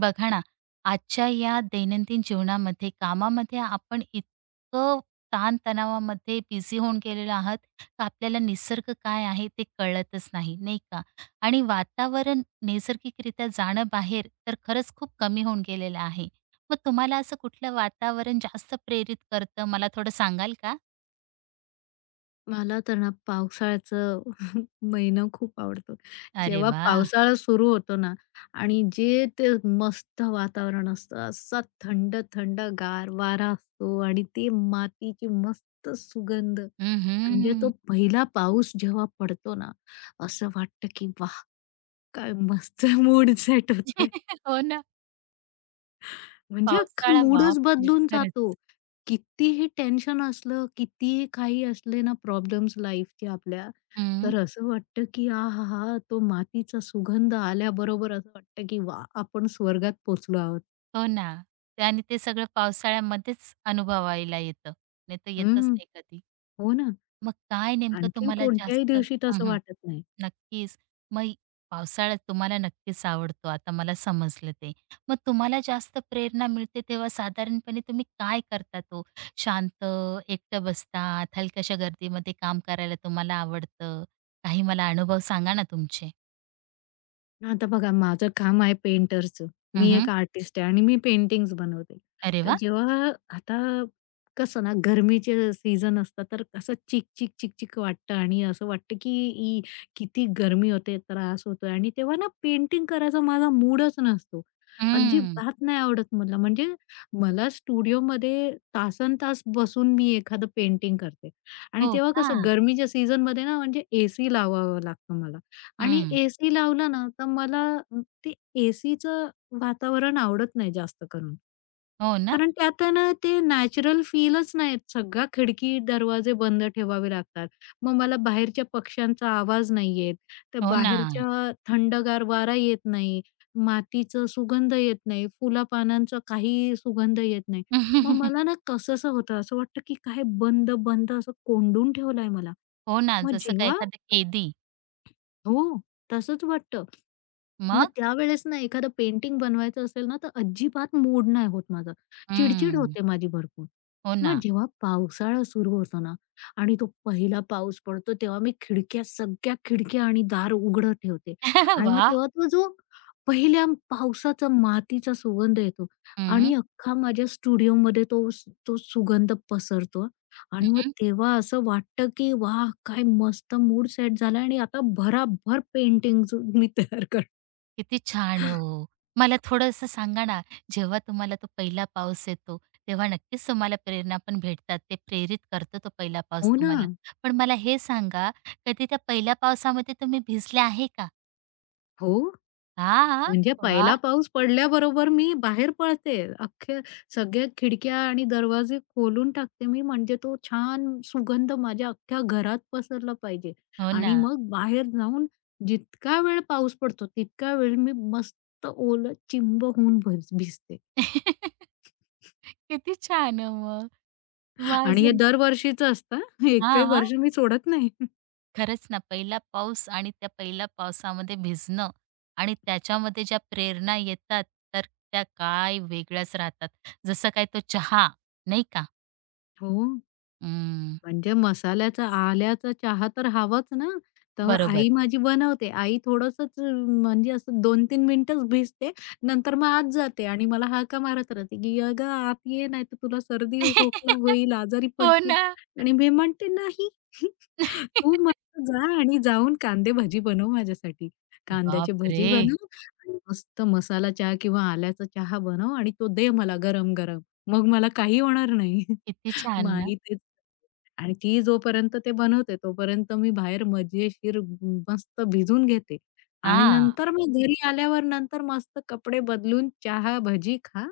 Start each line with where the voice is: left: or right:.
right: बघा ना, आजच्या या दैनंदिन जीवनामध्ये, कामामध्ये आपण इतकं ताणतणावामध्ये बिझी होऊन गेलेलो आहात, का आपल्याला निसर्ग काय आहे ते कळतच नाही, नाही का? आणि वातावरण नैसर्गिकरित्या जाणं बाहेर तर खरंच खूप कमी होऊन गेलेलं आहे. मग तुम्हाला असं कुठलं वातावरण जास्त प्रेरित करतं, मला थोडं सांगाल का?
left: मला तर ना पावसाळ्याचं महिना खूप आवडतो.
right: अरे
left: जेव्हा
right: वाह!
left: पावसाळा सुरू होतो ना आणि जे ते मस्त वातावरण असतं, असा थंड-थंड गार वारा असतो आणि ते मातीची मस्त सुगंध. म्हणजे
right: हं.
left: तो पहिला पाऊस जेव्हा पडतो ना, असं वाटतं की वाह! काय मस्त मूड सेट होतोय.
right: हो ना.
left: म्हणजे अख्खा
right: पावसाळा,
left: मूडच
right: बापरे!
left: बदलून जातो.
right: खरंच.
left: कितीही टेन्शन असलं, कितीही काही असले ना प्रॉब्लेम्स लाईफचे आपल्या,
right: हं.
left: तर असं वाटतं की आहाहा! तो मातीचा सुगंध आल्याबरोबर असं वाटतं की वाह! आपण स्वर्गात पोहोचलो आहोत.
right: हो ना. ते आणि ते सगळं पावसाळ्यामध्येच अनुभवायला येतं. नाहीतर येतच
left: हं.
right: नाही कधी.
left: हो ना.
right: मग काय नेमकं
left: आणखीन
right: तुम्हाला
left: कोणत्याही
right: जास्त हं,
left: दिवशी तसं
right: हं.
left: वाटत नाही.
right: नक्कीच. मग पावसाळा तुम्हाला नक्कीच आवडतो. आता मला समजलं ते. मग तुम्हाला जास्त प्रेरणा मिळते तेव्हा साधारणपणे तुम्ही काय करतात ओ? शांत, एकटं बसतात, हलक्याशा गर्दीमध्ये काम करायला तुम्हाला आवडतं? काही मला अनुभव सांगा ना तुमचे?
left: आता बघा, माझं काम आहे पेंटरचं. मी
right: हं.
left: एक आर्टिस्ट आहे आणि मी पेंटिंग्स बनवते.
right: अरे
left: तर
right: वाह!
left: जेव्हा आता कसं ना, गरमीचे सीझन असतात, तर असं चिक-चिक, चिक-चिक वाटतं आणि असं वाटतं, की ई किती गरमी होते, त्रास होतोय आणि तेव्हा ना पेंटिंग करायचा माझा मूडच नसतो.
right: हं.
left: अजिबात नाही आवडत मला. म्हणजे मला स्टुडिओमध्ये तासनतास बसून मी एखादं पेंटिंग करते आणि
right: हो
left: तेव्हा
right: का?
left: कसं गरमीच्या सीझनमध्ये ना म्हणजे एसी लावावं लागतं मला. आणि
right: हं.
left: एसी लावला ना, तर मला अ, ते एसीचं वातावरण आवडत नाही जास्त करून.
right: हो ना?
left: कारण त्यात आहे ना, ते नॅचरल फीलच नाही येत. सगळ्या खिडकी, दरवाजे बंद ठेवावे लागतात. मग मला बाहेरच्या पक्ष्यांचा आवाज नाही येत. त्या
right: हो ना.
left: बाहेरच्या थंडगार वारा येत नाही. मातीचं सुगंध येत नाही. फुलापानांचा काही सुगंध येत नाही. मग मला ना कसंसं होतं, असं वाटतं की काय बंद, बंद असं कोंडून ठेवलंय मला.
right: हो ना,
left: मग
right: जसं का
left: जेव्हा
right: एखादं कैदी.
left: हो, तसंच वाटतं. मग
right: मग?
left: त्यावेळेस ना एखादं पेंटिंग बनवायचं असेल ना, तर अजिबात मूड नाही होत माझा. चिडचिड
right: हं.
left: होते माझी भरपूर.
right: हो ना.
left: मग जेव्हा पावसाळा सुरू होतो ना आणि तो पहिला पाऊस पडतो, तेव्हा मी सगळ्या खिडक्या आणि दार उघडं ठेवते आणि मग
right: वाह!
left: तेव्हा तो जो पहिल्या पावसाचा मातीचा सुगंध येतो
right: हं,
left: आणि अख्खा माझ्या स्टुडिओमध्ये तो सुगंध पसरतो आणि मग
right: हं.
left: तेव्हा असं वाटतं, की वाह! काय मस्त मूड सेट झाला आणि आता भराभर पेंटिंग्स मी तयार.
right: किती छान हो. मला थोडंसं सांगा ना, जेव्हा तुम्हाला तो पहिला पाऊस येतो, तेव्हा नक्कीच तुम्हाला प्रेरणा पण भेटतात. ते प्रेरित करतो तो पहिला पाऊस
left: हो ना.
right: तुम्हाला. पण मला हे सांगा, कधी त्या पहिल्या पावसामध्ये तुम्ही भिजले आहे का?
left: हो.
right: हां.
left: म्हणजे
right: वाह!
left: पहिला पाऊस पडल्याबरोबर मी बाहेर पळते. अख्ख्या सगळ्या खिडक्या आणि दरवाजे खोलून टाकते मी, म्हणजे तो छान सुगंध माझ्या अख्ख्या घरात पसरला पाहिजे.
right: हो ना.
left: आणि मग बाहेर जाऊन जितका वेळ पाऊस पडतो, तितका वेळ मी मस्त ओलं चिंब होऊन भिजते.
right: किती छान हो मग. मग
left: आणि हे
right: अजून
left: दरवर्षीचं असतं. एकही
right: हां.
left: वर्ष मी सोडत नाही.
right: खरंच ना, पहिला पाऊस आणि त्या पहिल्या पावसामध्ये भिजणं आणि त्याच्यामध्ये ज्या प्रेरणा येतात, तर त्या काय वेगळ्याच राहतात. जसं काय तो चहा, नाही का?
left: हो.
right: अं,
left: म्हणजे मसाल्याचा आल्याचा चहा तर हवाच ना. तर
right: बरोबर.
left: आई माझी बनवते. आई थोडंसंच म्हणजे असं 2-3 मिनिटंच भिजते. नंतर मग आत जाते आणि मला हाका मारत राहते, की "अगं आत ये, नाहीतर तुला सर्दी खोकला होईल, आजारी
right: हो
left: पडशील."
right: ना.
left: आणि मी म्हणते, "नाही, तू मस्त जा आणि जाऊन कांदे भजी बनव माझ्यासाठी. कांद्याची भजी
right: बापरे!
left: बनव आणि मस्त मसाला चहा किंवा आल्याचा चहा बनव आणि तो दे मला गरम-गरम. मग मला काही होणार नाही."
right: किती छान
left: मग
right: ना?
left: आणि ती जोपर्यंत ते बनवते, तोपर्यंत मी बाहेर मजेशीर मस्त भिजून घेते आणि
right: हां.
left: नंतर मग घरी आल्यावर नंतर मस्त कपडे बदलून चहा, भजी खा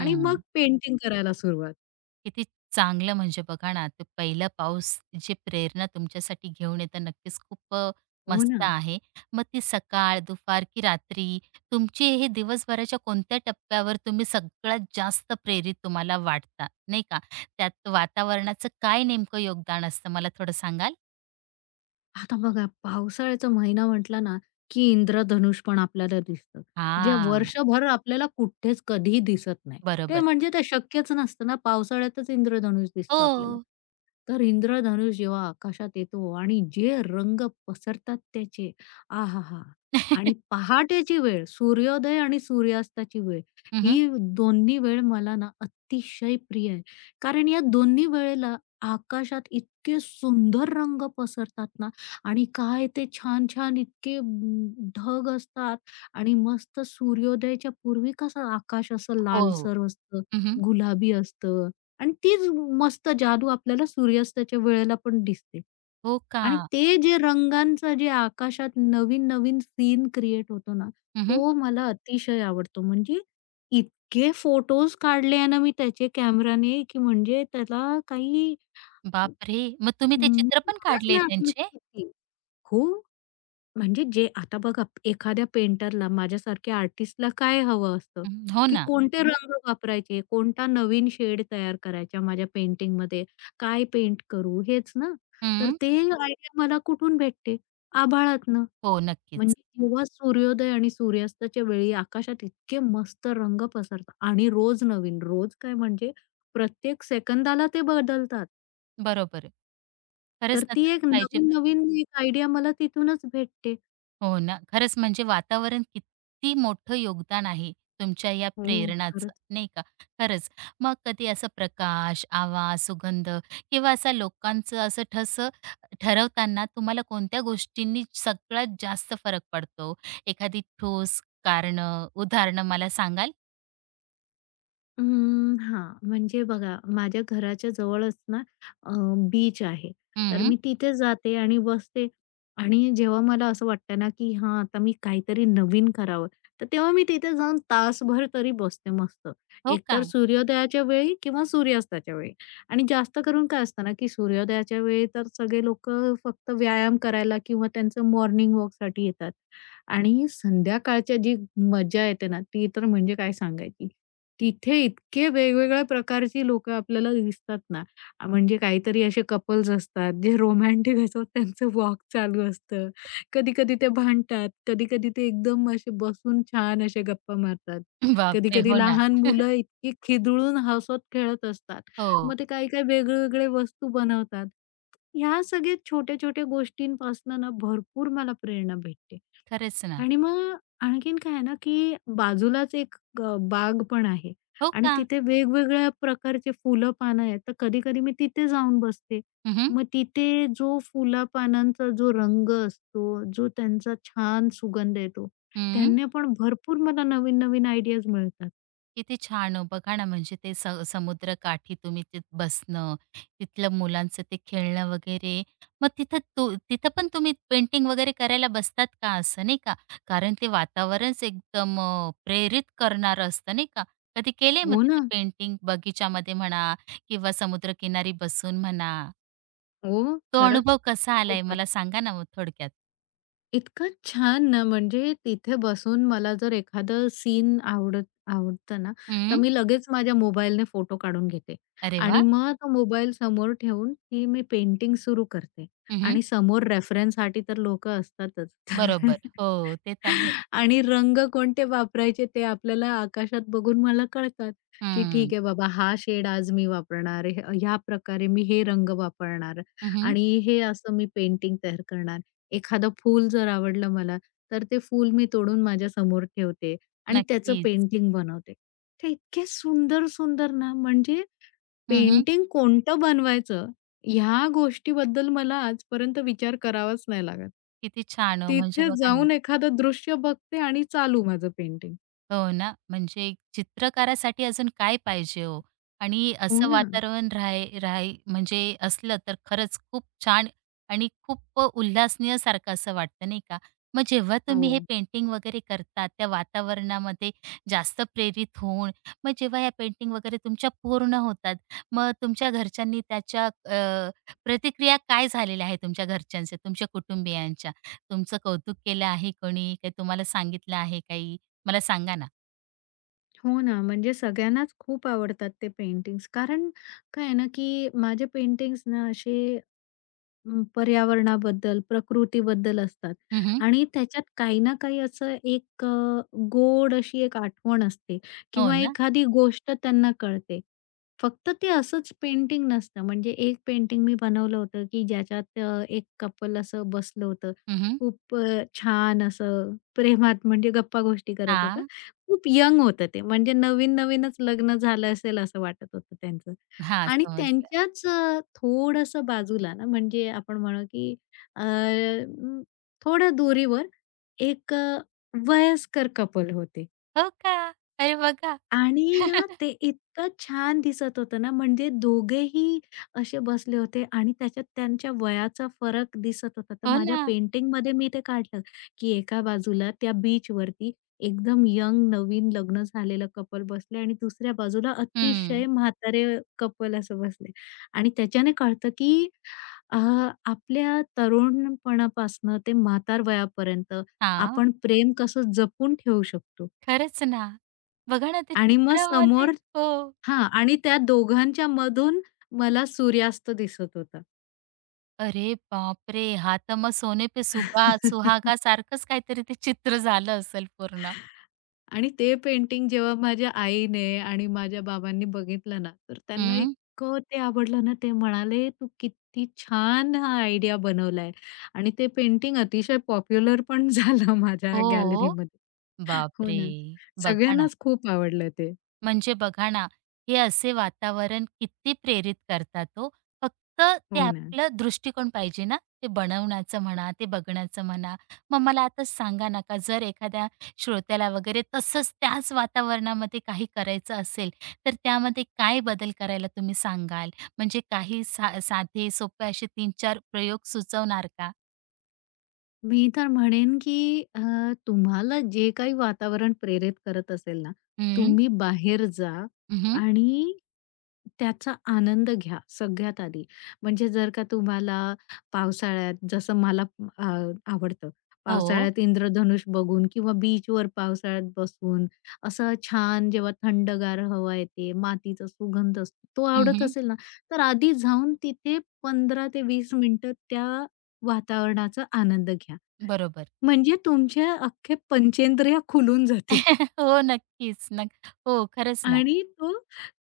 left: आणि मग पेंटिंग करायला सुरुवात.
right: किती चांगलं म्हणजे बघा ना, ते पहिलं पाऊस जी प्रेरणा तुमच्यासाठी घेऊन येतं नक्कीच खूप
left: हो ना.
right: मस्त आहे. मग ती सकाळ, दुपार की रात्री तुमचे हे दिवसभराच्या कोणत्या टप्प्यावर तुम्ही सगळ्यात जास्त प्रेरित तुम्हाला वाटता, नाही का? त्यात वातावरणाचं काय नेमकं योगदान असतं मला थोडं सांगाल?
left: आता बघा पावसाळ्याचा महिना म्हटला ना, की इंद्रधनुष पण आपल्याला दिसतं. जे
right: हां,
left: वर्षभर आपल्याला कुठेच कधीही दिसत नाही. ते
right: बरोबर.
left: म्हणजे ते शक्यच नसतं ना, पावसाळ्यातच इंद्रधनुष दिसतं आपल्याला.
right: हो.
left: तर इंद्रधनुष जेव्हा आकाशात येतो आणि जे रंग पसरतात त्याचे, आहाहा! आणि पहाटेची वेळ, सूर्योदय आणि सूर्यास्ताची वेळ,
right: हं,
left: ही दोन्ही वेळ मला ना अतिशय प्रिय आहे. कारण या दोन्ही वेळेला आकाशात इतके सुंदर रंग पसरतात ना, आणि काय ते छान-छान इतके ढग असतात आणि मस्त सूर्योदयाच्या पूर्वी कसं आकाश असं
right: हो, हो.
left: लालसर असतं, गुलाबी असतं आणि तीच मस्त जादू आपल्याला सूर्यास्ताच्या वेळेला पण दिसते.
right: हो का?
left: आणि ते जे रंगांचं जे आकाशात नवीन-नवीन सीन क्रिएट होतो ना,
right: हं.
left: तो मला अतिशय आवडतो. म्हणजे इतके फोटोज काढले आहे ना मी त्याचे कॅमेराने, की म्हणजे त्याला काही
right: बापरे! मग तुम्ही
left: अं,
right: ते चित्र पण
left: मलाच
right: काढले
left: नाही आठवण की
right: त्यांचे?
left: किती. खूप म्हणजे जे आता बघा एखाद्या पेंटरला, माझ्यासारख्या आर्टिस्टला काय हवं असतं,
right: हं, हो
left: की
right: ना.
left: कोणते रंग वापरायचे, कोणता नवीन शेड तयार करायचा माझ्या पेंटिंगमध्ये, काय पेंट करू हेच ना. तर ते हो. आयडिया मला कुठून भेटते? आभाळातनं.
right: हो, नक्कीच.
left: म्हणजे जेव्हा सूर्योदय आणि सूर्यास्ताच्या वेळी आकाशात इतके मस्त रंग पसरतात आणि रोज नवीन, रोज काय म्हणजे प्रत्येक सेकंदाला ते बदलतात.
right: बरोबर आहे.
left: तर
right: खरंच ना
left: ती
right: तसं
left: एक
right: पाहिजे पण.
left: नवीन-नवीन एक आयडिया मला तिथूनच भेटते.
right: हो ना. खरंच म्हणजे वातावरण किती मोठं योगदान आहे तुमच्या या
left: हो,
right: प्रेरणाचं,
left: खरंच.
right: नाही का? खरंच. मग कधी असा प्रकाश, आवाज, सुगंध किंवा असा लोकांचं असं ठस ठरवताना तुम्हाला कोणत्या गोष्टींनी सगळ्यात जास्त फरक पडतो? एखादी ठोस कारणं, उदाहरणं मला सांगाल?
left: हां, म्हणजे बघा माझ्या घराच्या जवळच ना बीच आहे. तर
right: हं.
left: मी तिथे जाते आणि बसते आणि जेव्हा मला असं वाटतं ना, की हां, आता मी काहीतरी नवीन करावं, तर तेव्हा मी तिथे जाऊन तासभर तरी बसते मस्त.
right: हो का?
left: एकतर सूर्योदयाच्या वेळी किंवा सूर्यास्ताच्या वेळी आणि जास्त करून काय असतं ना, की सूर्योदयाच्या वेळी तर सगळे लोकं फक्त व्यायाम करायला किंवा त्यांचं मॉर्निंग वॉकसाठी येतात आणि संध्याकाळच्या जी मजा येते ना, ती तर म्हणजे काय सांगायची. तिथे इतके वेगवेगळ्या प्रकारची लोकं आपल्याला दिसतात ना, म्हणजे काहीतरी असे कपल्स असतात, जे रोमॅन्टिक असतात त्यांचं वॉक चालू असतं. कधी-कधी ते भांडतात, कधी-कधी ते एकदम असे बसून छान असे गप्पा मारतात.
right: बापरे!
left: कधी-कधी
right: हो ना.
left: लहान मुलं इतकी खिदळून हसत-खेळत असतात.
right: हो.
left: मग ते काही-काही वेगळे वस्तू बनवतात. ह्या सगळ्या छोट्या-छोट्या गोष्टींपासनं ना भरपूर मला प्रेरणा भेटते.
right: खरंच ना.
left: आणि मग आणखीन काय आहे ना, की बाजूलाच एक बाग पण आहे
right: हो
left: आणि
right: का?
left: तिथे वेगवेगळ्या प्रकारचे फुलं-पानं आहेत. तर कधी-कधी मी तिथे जाऊन बसते.
right: हं.
left: मग तिथे जो फुला-पानांचा जो रंग असतो, जो त्यांचा छान सुगंध येतो,
right: हं.
left: त्याने पण भरपूर मला नवीन-नवीन आयडियाज मिळतात.
right: किती छान हो. बघा ना, म्हणजे ते समुद्र काठी तुम्ही तिथ बसणं, तिथलं मुलांचं ते खेळणं वगैरे. मग तिथं तिथं पण तुम्ही पेंटिंग वगैरे करायला बसतात का असं नाही का? कारण ते वातावरणच एकदम प्रेरित करणारं असतं नाही का? कधी केलंय मग
left: हो
right: तिथं
left: ना.
right: पेंटिंग बगीच्यामध्ये म्हणा किंवा समुद्रकिनारी बसून म्हणा?
left: हो,
right: तो
left: खरंच.
right: अनुभव कसा आलाय
left: खूप
right: मला सांगा ना मग थोडक्यात?
left: इतकं छान ना, म्हणजे तिथे बसून मला जर एखादं सीन आवडतं ना, तर
right: हं.
left: मी लगेच माझ्या मोबाईलने फोटो काढून घेते
right: अरे वाह!
left: आणि मग तो मोबाईल समोर ठेवून ती मी पेंटिंग सुरू करते
right: हं.
left: आणि समोर रेफरन्ससाठी तर लोकं असतातच.
right: बरोबर. हो, ते तर आहे.
left: आणि रंग कोणते वापरायचे ते आपल्याला आकाशात बघून मला कळतात, की ठीक आहे बाबा हा शेड आज मी वापरणार, ह्या प्रकारे मी हे रंग वापरणार
right: हं.
left: आणि हे असं मी पेंटिंग तयार करणार. एखादं फूल जर आवडलं मला, तर ते फूल मी तोडून माझ्यासमोर ठेवते आणि त्याचं
right: नक्कीच.
left: पेंटिंग बनवते. ते इतके सुंदर-सुंदर ना, म्हणजे
right: हं.
left: पेंटिंग कोणतं बनवायचं, ह्या गोष्टीबद्दल मला आजपर्यंत विचार करावाच नाही लागत.
right: किती छान हो. म्हणजे
left: तिथे
right: बघा ना,
left: जाऊन एखादं दृश्य बघते आणि चालू माझं पेंटिंग.
right: हो ना, म्हणजे चित्रकारासाठी अजून काय पाहिजे हो? आणि
left: हो
right: असं
left: ना.
right: वातावरण राही म्हणजे असलं तर खरंच खूप छान आणि खूप उल्हासनीयसारखं असं वाटतं नाही का? मग जेव्हा
left: हो.
right: तुम्ही हे पेंटिंग वगैरे करता त्या वातावरणामध्ये जास्त प्रेरित होऊन, मग जेव्हा या पेंटिंग वगैरे तुमच्या पूर्ण होतात, मग तुमच्या घरच्यांनी त्याच्या प्रतिक्रिया काय झालेल्या आहे तुमच्या घरच्यांच्या, तुमच्या कुटुंबियांच्या? तुमचं कौतुक केलं आहे कोणी? काही तुम्हाला सांगितलं आहे काही? मला सांगा ना?
left: हो ना, म्हणजे सगळ्यांनाच खूप आवडतात ते पेंटिंग्स. कारण काय आहे ना, की माझे पेंटिंग्स ना असे पर्यावरणाबद्दल, प्रकृतीबद्दल असतात
right: हं,
left: आणि त्याच्यात काही ना काही असं एक गोड अशी एक आठवण असते
right: हो
left: किंवा
right: ना?
left: एखादी गोष्ट त्यांना कळते. फक्त ते असंच पेंटिंग नसतं. म्हणजे एक पेंटिंग मी बनवलं होतं, की ज्याच्यात एक कपल असं बसलं होतं.
right: हं.
left: खूप छान असं प्रेमात म्हणजे गप्पा-गोष्टी करत होतं.
right: हां.
left: खूप यंग होतं ते. म्हणजे नवीन-नवीनच लग्न झालं असेल असं वाटत होतं त्यांचं. आणि
right: समजलं.
left: त्यांच्याच थोडंसं बाजूला ना, म्हणजे आपण म्हणू की अ, म, थोड्या दुरीवर एक वयस्कर कपल होते.
right: हो का? अरे बघा.
left: आणि ना ते इतकं छान दिसत होतं ना, म्हणजे दोघेही असे बसले होते आणि त्याच्यात त्यांच्या वयाचा फरक दिसत होता. तर
right: हो
left: माझ्या
right: ना.
left: पेंटिंगमध्ये मी ते काढलं, की एका बाजूला त्या बीच वरती एकदम यंग नवीन लग्न झालेलं कपल बसले आणि दुसऱ्या बाजूला
right: हं.
left: अतिशय म्हातारे कपल असं बसले आणि त्याच्याने कळतं, की अ, आपल्या तरुणपणापासनं ते म्हातार वयापर्यंत
right: हां.
left: आपण प्रेम कसं जपून ठेवू शकतो.
right: खरंच ना. बघा ना, त्या
left: आणि मग
right: चित्रामध्ये
left: समोर
right: हो.
left: हां. आणि त्या दोघांच्या मधून मला सूर्यास्त दिसत होता.
right: अरे बापरे! हा तर मग सोने पे सुहागा सारखंच काहीतरी ते चित्र झालं असेल पूर्ण.
left: आणि ते पेंटिंग जेव्हा माझ्या आईने आणि माझ्या बाबांनी बघितलं ना, तर त्यांना
right: हं.
left: इतकं ते आवडलं ना, ते म्हणाले, "तू किती छान हा आयडिया बनवलाय." आणि ते पेंटिंग अतिशय पॉप्युलर पण झालं माझ्या
right: हो.
left: गॅलरीमध्ये. हो
right: बापरे!
left: ना.
right: बघा ना.
left: सगळ्यांनाच खूप आवडलं ते.
right: म्हणजे बघा ना, हे असे वातावरण किती प्रेरित करतात तो, फक्त ते
left: हो ना.
right: आपलं दृष्टिकोन पाहिजे ना, ते बनवण्याचं म्हणा, ते बघण्याचं म्हणा. मग मला आता सांगा ना, का जर एखाद्या श्रोत्याला वगैरे तसंच त्याच वातावरणामध्ये काही करायचं असेल, तर त्यामध्ये काय बदल करायला तुम्ही सांगाल? म्हणजे काही साधे, सोपे असे 3-4 प्रयोग सुचवणार का?
left: मी तर म्हणेन, की तुम्हाला जे काही वातावरण प्रेरित करत असेल ना,
right: हं,
left: तुम्ही बाहेर जा
right: हं.
left: आणि त्याचा आनंद घ्या सगळ्यात आधी. म्हणजे जर का तुम्हाला पावसाळ्यात जसं मला अ, आवडतं.
right: हो.
left: पावसाळ्यात इंद्रधनुष बघून किंवा बीचवर पावसाळ्यात बसून असं छान जेव्हा थंडगार हवा येते, मातीचा सुगंध असतो, तो आवडत
right: हं,
left: असेल ना, तर आधी जाऊन तिथे 15 ते 20 मिनिटं त्या वातावरणाचा आनंद घ्या.
right: बरोबर.
left: म्हणजे तुमचे अख्खे पंचेंद्रिय खुलून जातील
right: हो, नक्कीच. हो, खरंच ना.
left: आणि तो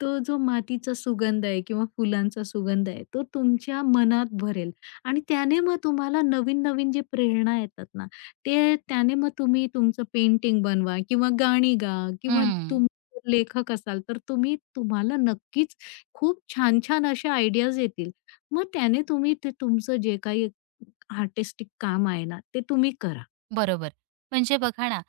left: तो जो मातीचा सुगंध आहे किंवा फुलांचा सुगंध आहे, तो तुमच्या मनात भरेल आणि त्याने मग तुम्हाला नवीन-नवीन जे प्रेरणा येतात ना, ते त्याने मग तुम्ही तुमचं पेंटिंग बनवा किंवा गाणी गा किंवा
right: हं.
left: तुम्ही जर लेखक असाल, तर तुम्ही तुम्हाला नक्कीच खूप छान-छान अशा आयडियाज येतील. मग त्याने तुम्ही ते तुमचं जे काही आर्टिस्टिक काम आहे ना, ते तुम्ही करा.
right: बरोबर. म्हणजे बघा ना,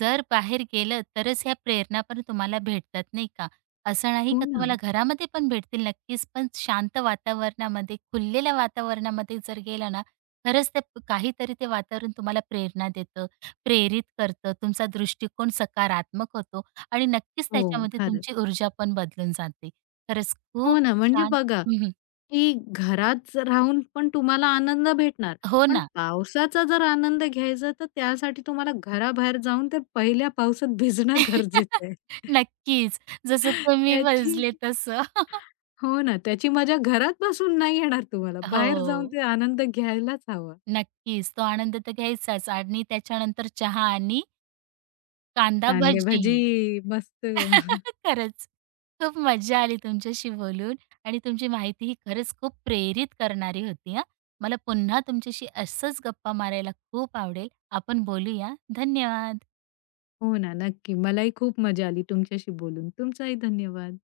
right: जर बाहेर गेलं तरच ह्या प्रेरणा पण तुम्हाला भेटतात नाही का? असं नाही
left: हो
right: का
left: ना.
right: तुम्हाला घरामध्ये पण भेटतील नक्कीच, पण शांत वातावरणामध्ये, खुललेल्या वातावरणामध्ये जर गेला ना, खरंच ते काहीतरी ते वातावरण तुम्हाला प्रेरणा देतं, प्रेरित करतं, तुमचा दृष्टिकोन सकारात्मक होतो आणि नक्कीच
left: हो,
right: त्याच्यामध्ये
left: खरंच.
right: तुमची ऊर्जा पण बदलून जाते. खरंच खूप
left: हो ना, म्हणजे
right: छान.
left: बघा,
right: हं,
left: की घरात राहून पण तुम्हाला आनंद भेटणार.
right: हो
left: पण
right: ना.
left: पावसाचा जर आनंद घ्यायचा तर त्यासाठी तुम्हाला घराबाहेर जाऊन ते पहिल्या पावसात भिजणं गरजेचं आहे.
right: नक्कीच. जसं तुम्ही
left: त्याची
right: भजले तसं.
left: हो ना, त्याची मजा घरात बसून नाही येणार तुम्हाला. बाहेर जाऊन
right: हो,
left: ते आनंद घ्यायलाच हवा.
right: नक्कीच. तो आनंद तर घ्यायचाच आणि त्याच्यानंतर चहा आणि कांदा भजी.
left: कांदेभाजी मस्त
right: खरंच खूप मज्जा आली तुमच्याशी बोलून आणि तुमची माहिती ही खरंच खूप प्रेरित करणारी होती हां. मला पुन्हा तुमच्याशी असंच गप्पा मारायला खूप आवडेल. आपण बोलूया. धन्यवाद.
left: हो ना, नक्की. मलाही खूप मजा आली तुमच्याशी बोलून. तुमचाही धन्यवाद.